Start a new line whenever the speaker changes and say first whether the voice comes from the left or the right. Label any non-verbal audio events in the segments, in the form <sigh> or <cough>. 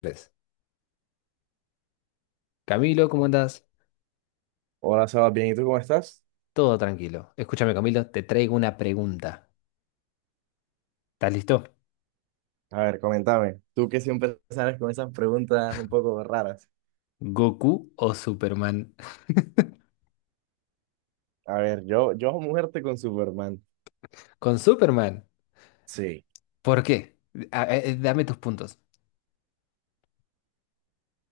left: Tres. Camilo, ¿cómo andás?
right: Hola, Sebas, bien, ¿y tú cómo estás?
left: Todo tranquilo. Escúchame, Camilo, te traigo una pregunta. ¿Estás listo?
right: A ver, coméntame, tú que siempre sales con esas preguntas un poco raras.
left: ¿Goku o Superman?
right: A ver, yo muerte con Superman.
left: <laughs> Con Superman.
right: Sí,
left: ¿Por qué? Dame tus puntos.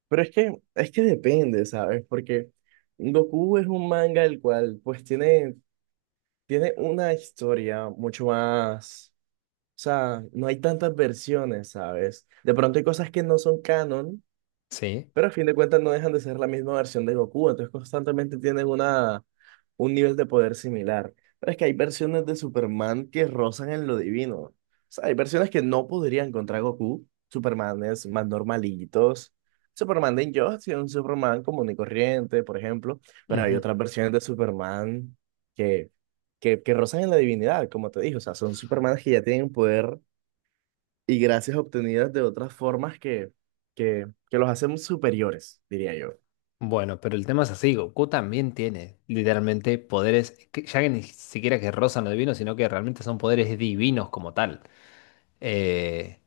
right: pero es que depende, ¿sabes? Porque Goku es un manga el cual, pues, tiene una historia mucho más, o sea, no hay tantas versiones, ¿sabes? De pronto hay cosas que no son canon,
left: Sí.
right: pero a fin de cuentas no dejan de ser la misma versión de Goku, entonces constantemente tienen una, un nivel de poder similar. Pero es que hay versiones de Superman que rozan en lo divino. O sea, hay versiones que no podrían contra Goku, Supermanes más normalitos, Superman de Injustice, un Superman común y corriente, por ejemplo, pero hay
left: Ujú.
right: otras versiones de Superman que, que rozan en la divinidad, como te dije, o sea, son Supermanes que ya tienen un poder y gracias obtenidas de otras formas que, que los hacen superiores, diría yo.
left: Bueno, pero el tema es así, Goku también tiene literalmente poderes, que ya que ni siquiera que rozan lo divino, sino que realmente son poderes divinos como tal. Eh,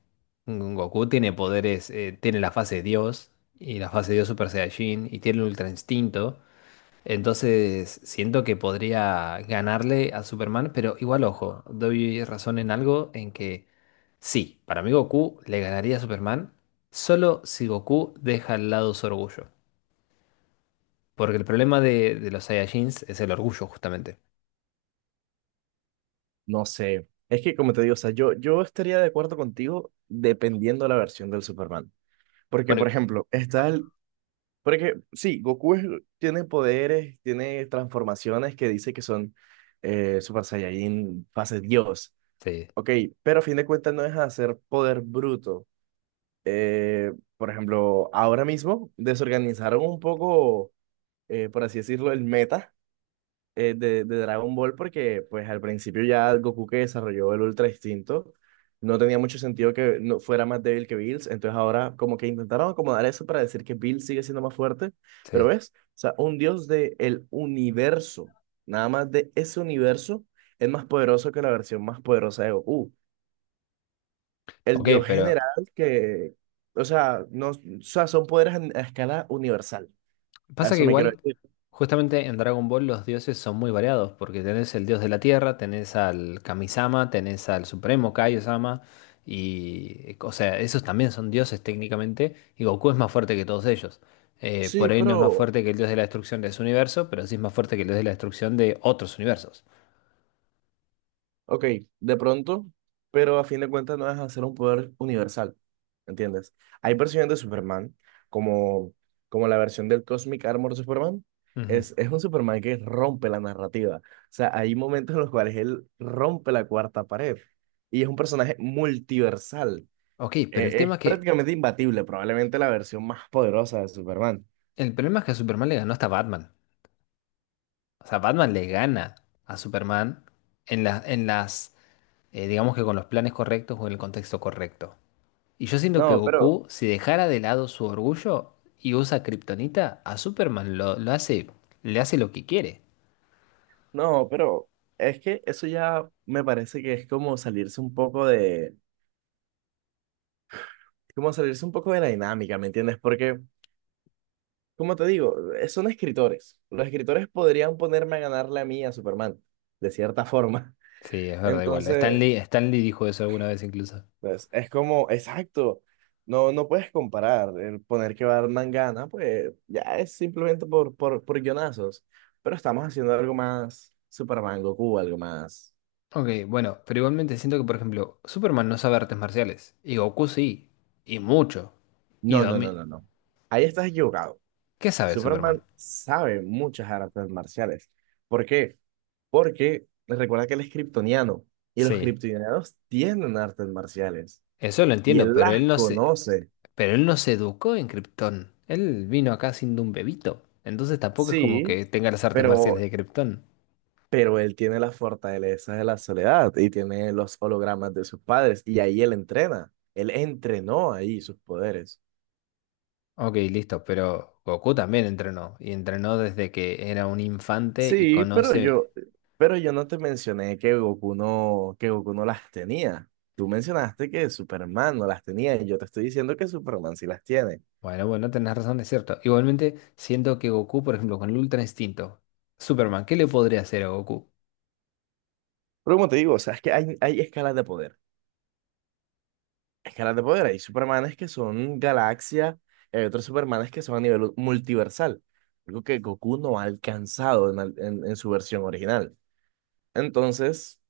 left: Goku tiene poderes, tiene la fase de Dios y la fase de Dios Super Saiyajin y tiene el Ultra Instinto. Entonces siento que podría ganarle a Superman, pero igual ojo, doy razón en algo en que sí, para mí Goku le ganaría a Superman solo si Goku deja al lado su orgullo. Porque el problema de los Saiyajins es el orgullo, justamente.
right: No sé, es que como te digo, o sea, yo estaría de acuerdo contigo dependiendo de la versión del Superman. Porque, por
left: Bueno,
right: ejemplo, está el... Porque sí, tiene poderes, tiene transformaciones que dice que son Super Saiyajin, fase Dios.
left: sí,
right: Ok, pero a fin de cuentas no es hacer poder bruto. Eh, por ejemplo, ahora mismo desorganizaron un poco, por así decirlo, el meta de Dragon Ball porque pues al principio ya Goku que desarrolló el Ultra Instinto no tenía mucho sentido que no fuera más débil que Bills, entonces ahora como que intentaron acomodar eso para decir que Bills sigue siendo más fuerte, pero
left: sí.
right: ves, o sea, un dios del universo, nada más de ese universo, es más poderoso que la versión más poderosa de Goku. El
left: Ok,
right: dios
left: pero
right: general que, o sea, no, o sea, son poderes a escala universal, a
left: pasa que
right: eso me quiero
left: igual,
right: decir.
left: justamente en Dragon Ball los dioses son muy variados, porque tenés el dios de la tierra, tenés al Kami-sama, tenés al supremo Kaio-sama, y, o sea, esos también son dioses técnicamente, y Goku es más fuerte que todos ellos.
right: Sí,
left: Por ahí no es más
right: pero
left: fuerte que el dios de la destrucción de su universo, pero sí es más fuerte que el dios de la destrucción de otros universos.
right: ok, de pronto, pero a fin de cuentas no es hacer un poder universal, ¿entiendes? Hay versiones de Superman, como, como la versión del Cosmic Armor Superman.
left: Ujú.
right: Es un Superman que rompe la narrativa. O sea, hay momentos en los cuales él rompe la cuarta pared. Y es un personaje multiversal.
left: Ok, pero el tema
right: Es
left: es que
right: prácticamente imbatible, probablemente la versión más poderosa de Superman.
left: el problema es que a Superman le ganó hasta Batman. O sea, Batman le gana a Superman en las, digamos, que con los planes correctos o en el contexto correcto. Y yo siento que
right: No, pero,
left: Goku, si dejara de lado su orgullo y usa Kryptonita, a Superman lo hace, le hace lo que quiere.
right: no, pero es que eso ya me parece que es como salirse un poco de la dinámica, ¿me entiendes? Porque, como te digo, son escritores. Los escritores podrían ponerme a ganarle a mí a Superman, de cierta forma.
left: Sí, es
right: <laughs>
left: verdad, igual.
right: Entonces,
left: Stan Lee dijo eso alguna vez incluso.
right: pues, es como, exacto, no puedes comparar. El poner que Batman gana, pues ya es simplemente por, por guionazos. Pero estamos haciendo algo más Superman, Goku, algo más...
left: Ok, bueno, pero igualmente siento que, por ejemplo, Superman no sabe artes marciales. Y Goku sí. Y mucho. Y
right: No, no, no, no, no. Ahí estás equivocado.
left: ¿qué sabe
right: Superman
left: Superman?
right: sabe muchas artes marciales. ¿Por qué? Porque recuerda que él es kriptoniano y los
left: Sí.
right: kriptonianos tienen artes marciales
left: Eso lo
right: y
left: entiendo,
right: él las conoce.
left: pero él no se educó en Krypton. Él vino acá siendo un bebito. Entonces tampoco es como
right: Sí,
left: que tenga las artes
right: pero,
left: marciales de Krypton.
right: pero él tiene las fortalezas de la soledad y tiene los hologramas de sus padres y ahí él entrena. Él entrenó ahí sus poderes.
left: Ok, listo, pero Goku también entrenó. Y entrenó desde que era un infante y
right: Sí,
left: conoce.
right: pero yo no te mencioné que Goku no las tenía. Tú mencionaste que Superman no las tenía y yo te estoy diciendo que Superman sí las tiene.
left: Bueno, bueno, tenés razón, es cierto. Igualmente, siento que Goku, por ejemplo, con el Ultra Instinto, Superman, ¿qué le podría hacer a Goku?
right: Pero como te digo, o sea, es que hay escalas de poder. Escalas de poder. Hay Supermanes que son galaxia, hay otros Supermanes que son a nivel multiversal. Algo que Goku no ha alcanzado en su versión original. Entonces...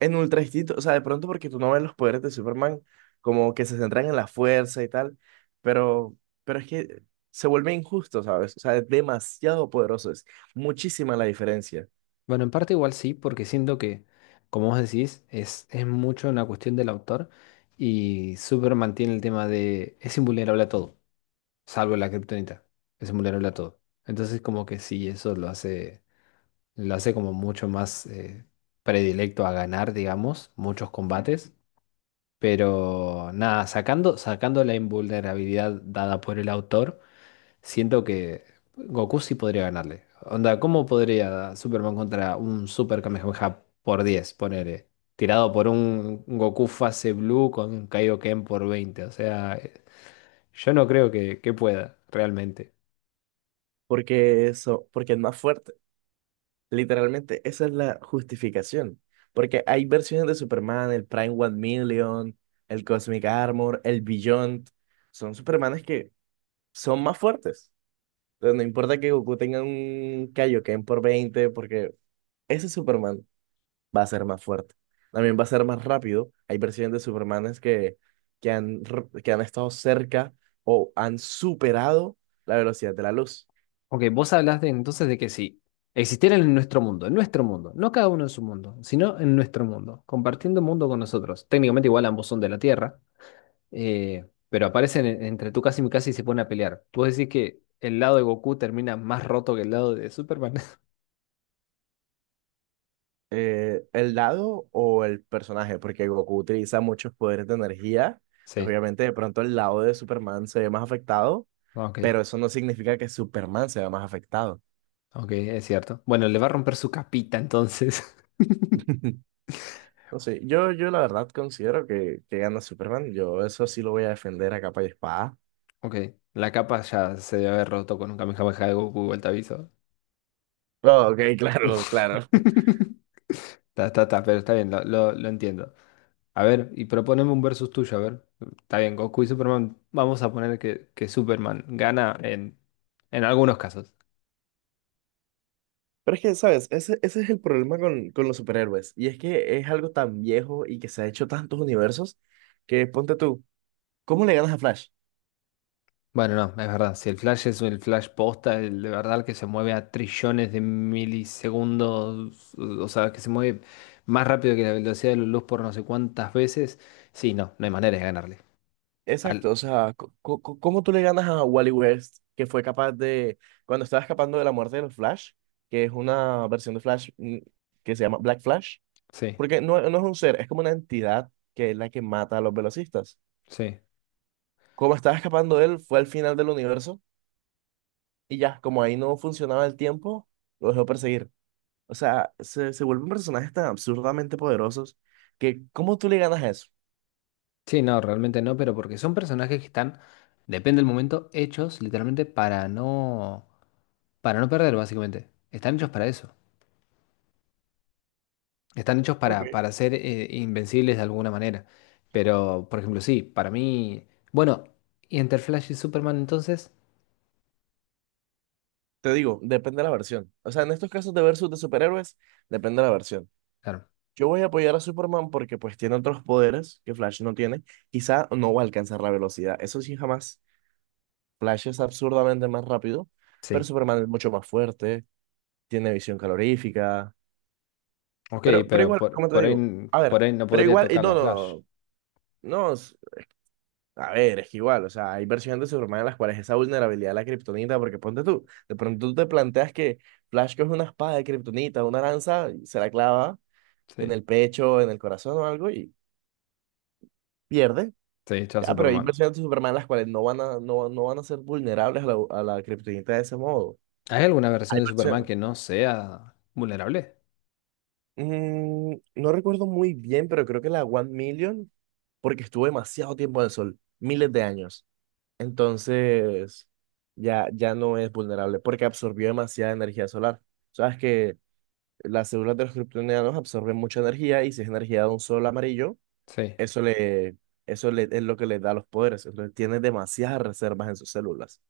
right: en Ultra Instinto, o sea, de pronto porque tú no ves los poderes de Superman como que se centran en la fuerza y tal, pero, pero es que se vuelve injusto, ¿sabes? O sea, es demasiado poderoso, es muchísima la diferencia,
left: Bueno, en parte igual sí, porque siento que, como vos decís, es mucho una cuestión del autor y Super mantiene el tema de es invulnerable a todo, salvo la kriptonita, es invulnerable a todo. Entonces como que sí, lo hace como mucho más, predilecto a ganar, digamos, muchos combates, pero nada, sacando la invulnerabilidad dada por el autor. Siento que Goku sí podría ganarle. Onda, ¿cómo podría Superman contra un Super Kamehameha por 10, ponele? ¿Tirado por un Goku fase blue con Kaioken por 20? O sea, yo no creo que pueda, realmente.
right: porque eso, porque es más fuerte. Literalmente, esa es la justificación, porque hay versiones de Superman, el Prime One Million, el Cosmic Armor, el Beyond, son Supermanes que son más fuertes. Entonces, no importa que Goku tenga un Kaioken por 20, porque ese es Superman va a ser más fuerte. También va a ser más rápido. Hay versiones de Supermanes que, que han estado cerca o han superado la velocidad de la luz.
left: Ok, vos hablaste entonces de que sí, existieran en nuestro mundo, no cada uno en su mundo, sino en nuestro mundo, compartiendo mundo con nosotros. Técnicamente igual ambos son de la Tierra, pero aparecen entre Tsukasa y Mikasa y se ponen a pelear. ¿Vos decís que el lado de Goku termina más roto que el lado de Superman? <laughs>
right: El lado o el personaje, porque Goku utiliza muchos poderes de energía. Entonces,
left: Sí,
right: obviamente, de pronto el lado de Superman se ve más afectado,
left: ok,
right: pero eso no significa que Superman se vea más afectado.
left: ok, es cierto. Bueno, le va a romper su capita entonces. <laughs>
right: <laughs> No sé, yo la verdad considero que gana Superman. Yo eso sí lo voy a defender a capa y espada.
left: Ok, la capa ya se debe haber roto con un Kamehameha de Goku, igual te aviso.
right: Oh, ok, claro, claro.
left: <laughs> Está, está, está, pero está bien, lo entiendo. A ver, y proponeme un versus tuyo, a ver. Está bien, Goku y Superman, vamos a poner que Superman gana en algunos casos.
right: Pero es que, ¿sabes? Ese es el problema con los superhéroes. Y es que es algo tan viejo y que se ha hecho tantos universos que ponte tú, ¿cómo le ganas a Flash?
left: Bueno, no, es verdad. Si el flash es el flash posta, el de verdad que se mueve a trillones de milisegundos, o sea, que se mueve más rápido que la velocidad de la luz por no sé cuántas veces, sí, no, no hay manera de ganarle.
right: Exacto,
left: Al...
right: o sea, ¿cómo tú le ganas a Wally West, que fue capaz de, cuando estaba escapando de la muerte de los Flash, que es una versión de Flash que se llama Black Flash?
left: Sí,
right: Porque no es un ser, es como una entidad que es la que mata a los velocistas.
left: sí.
right: Como estaba escapando de él, fue al final del universo y ya, como ahí no funcionaba el tiempo, lo dejó perseguir. O sea, se vuelven personajes tan absurdamente poderosos que ¿cómo tú le ganas a eso?
left: Sí, no, realmente no, pero porque son personajes que están, depende del momento, hechos literalmente para no perder, básicamente. Están hechos para eso. Están hechos
right: Ok.
left: para ser, invencibles de alguna manera. Pero, por ejemplo, sí, para mí. Bueno, ¿y entre Flash y Superman entonces?
right: Te digo, depende de la versión. O sea, en estos casos de versus de superhéroes, depende de la versión.
left: Claro,
right: Yo voy a apoyar a Superman porque pues tiene otros poderes que Flash no tiene. Quizá no va a alcanzar la velocidad. Eso sí, jamás. Flash es absurdamente más rápido, pero
left: sí.
right: Superman es mucho más fuerte, tiene visión calorífica.
left: Ok,
right: Pero
left: pero
right: igual, como te
left: por ahí,
right: digo. A
left: por
right: ver,
left: ahí no
right: pero
left: podría
right: igual, y
left: tocarlo
right: no,
left: a
right: no,
left: Flash.
right: no. No, no, a ver, es que igual, o sea, hay versiones de Superman en las cuales esa vulnerabilidad de la kriptonita, porque ponte tú, de pronto tú te planteas que Flash coge una espada de kriptonita, una lanza, y se la clava en
left: Sí,
right: el pecho, en el corazón o algo y pierde.
left: sí, está
right: Ya, pero hay
left: Superman.
right: versiones de Superman en las cuales no van a, no van a ser vulnerables a la kriptonita de ese modo.
left: ¿Hay alguna
right: Hay
left: versión de Superman
right: versiones,
left: que no sea vulnerable?
right: mm, no recuerdo muy bien, pero creo que la One Million, porque estuvo demasiado tiempo en el sol, miles de años. Entonces, ya, ya no es vulnerable porque absorbió demasiada energía solar. Sabes que las células de los kryptonianos absorben mucha energía y si es energía de un sol amarillo,
left: Sí.
right: eso le, eso le, es lo que le da los poderes. Entonces, tiene demasiadas reservas en sus células.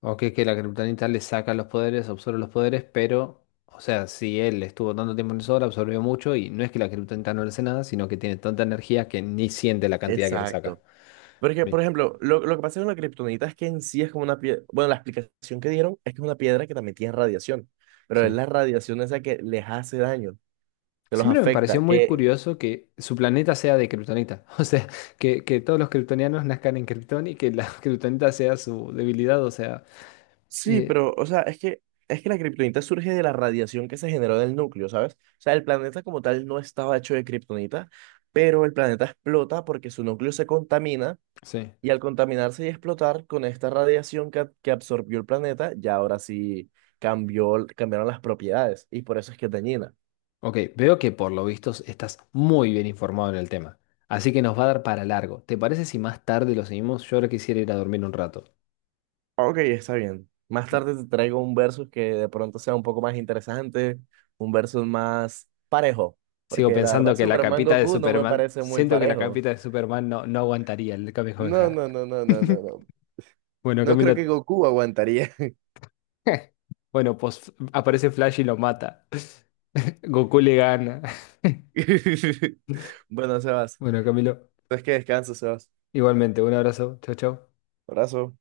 left: Ok, que la Kryptonita le saca los poderes, absorbe los poderes, pero. O sea, si él estuvo tanto tiempo en el sol, absorbió mucho y no es que la Kryptonita no le hace nada, sino que tiene tanta energía que ni siente la cantidad que le saca.
right: Exacto. Porque, por ejemplo, lo que pasa con la kriptonita es que en sí es como una piedra. Bueno, la explicación que dieron es que es una piedra que también tiene radiación, pero es
left: Sí.
right: la radiación esa que les hace daño, que los
left: Siempre me pareció
right: afecta,
left: muy
right: que
left: curioso que su planeta sea de Kryptonita. <laughs> O sea, que todos los kryptonianos nazcan en Krypton y que la <laughs> Kryptonita sea su debilidad. O sea,
right: sí,
left: eh,
right: pero, o sea, es que la kriptonita surge de la radiación que se generó del núcleo, ¿sabes? O sea, el planeta como tal no estaba hecho de kriptonita, pero el planeta explota porque su núcleo se contamina
left: sí.
right: y al contaminarse y explotar con esta radiación que absorbió el planeta, ya ahora sí cambió, cambiaron las propiedades y por eso es que es dañina.
left: Ok, veo que por lo visto estás muy bien informado en el tema. Así que nos va a dar para largo. ¿Te parece si más tarde lo seguimos? Yo ahora quisiera ir a dormir un rato.
right: Ok, está bien. Más tarde te traigo un versus que de pronto sea un poco más interesante, un versus más parejo,
left: Sigo
right: porque la verdad
left: pensando que la
right: Superman
left: capita de
right: Goku no me
left: Superman.
right: parece muy
left: Siento que la
right: parejo.
left: capita de Superman no, no aguantaría el
right: No,
left: Kamehameha.
right: no, no, no, no, no,
left: <laughs>
right: no.
left: Bueno,
right: No creo que
left: Camilo,
right: Goku aguantaría.
left: <laughs> bueno, pues aparece Flash y lo mata. <laughs> Goku le gana. <laughs>
right: <laughs> Bueno, Sebas.
left: Bueno, Camilo,
right: Entonces que descanso, Sebas.
left: igualmente, un abrazo. Chau, chau.
right: Abrazo.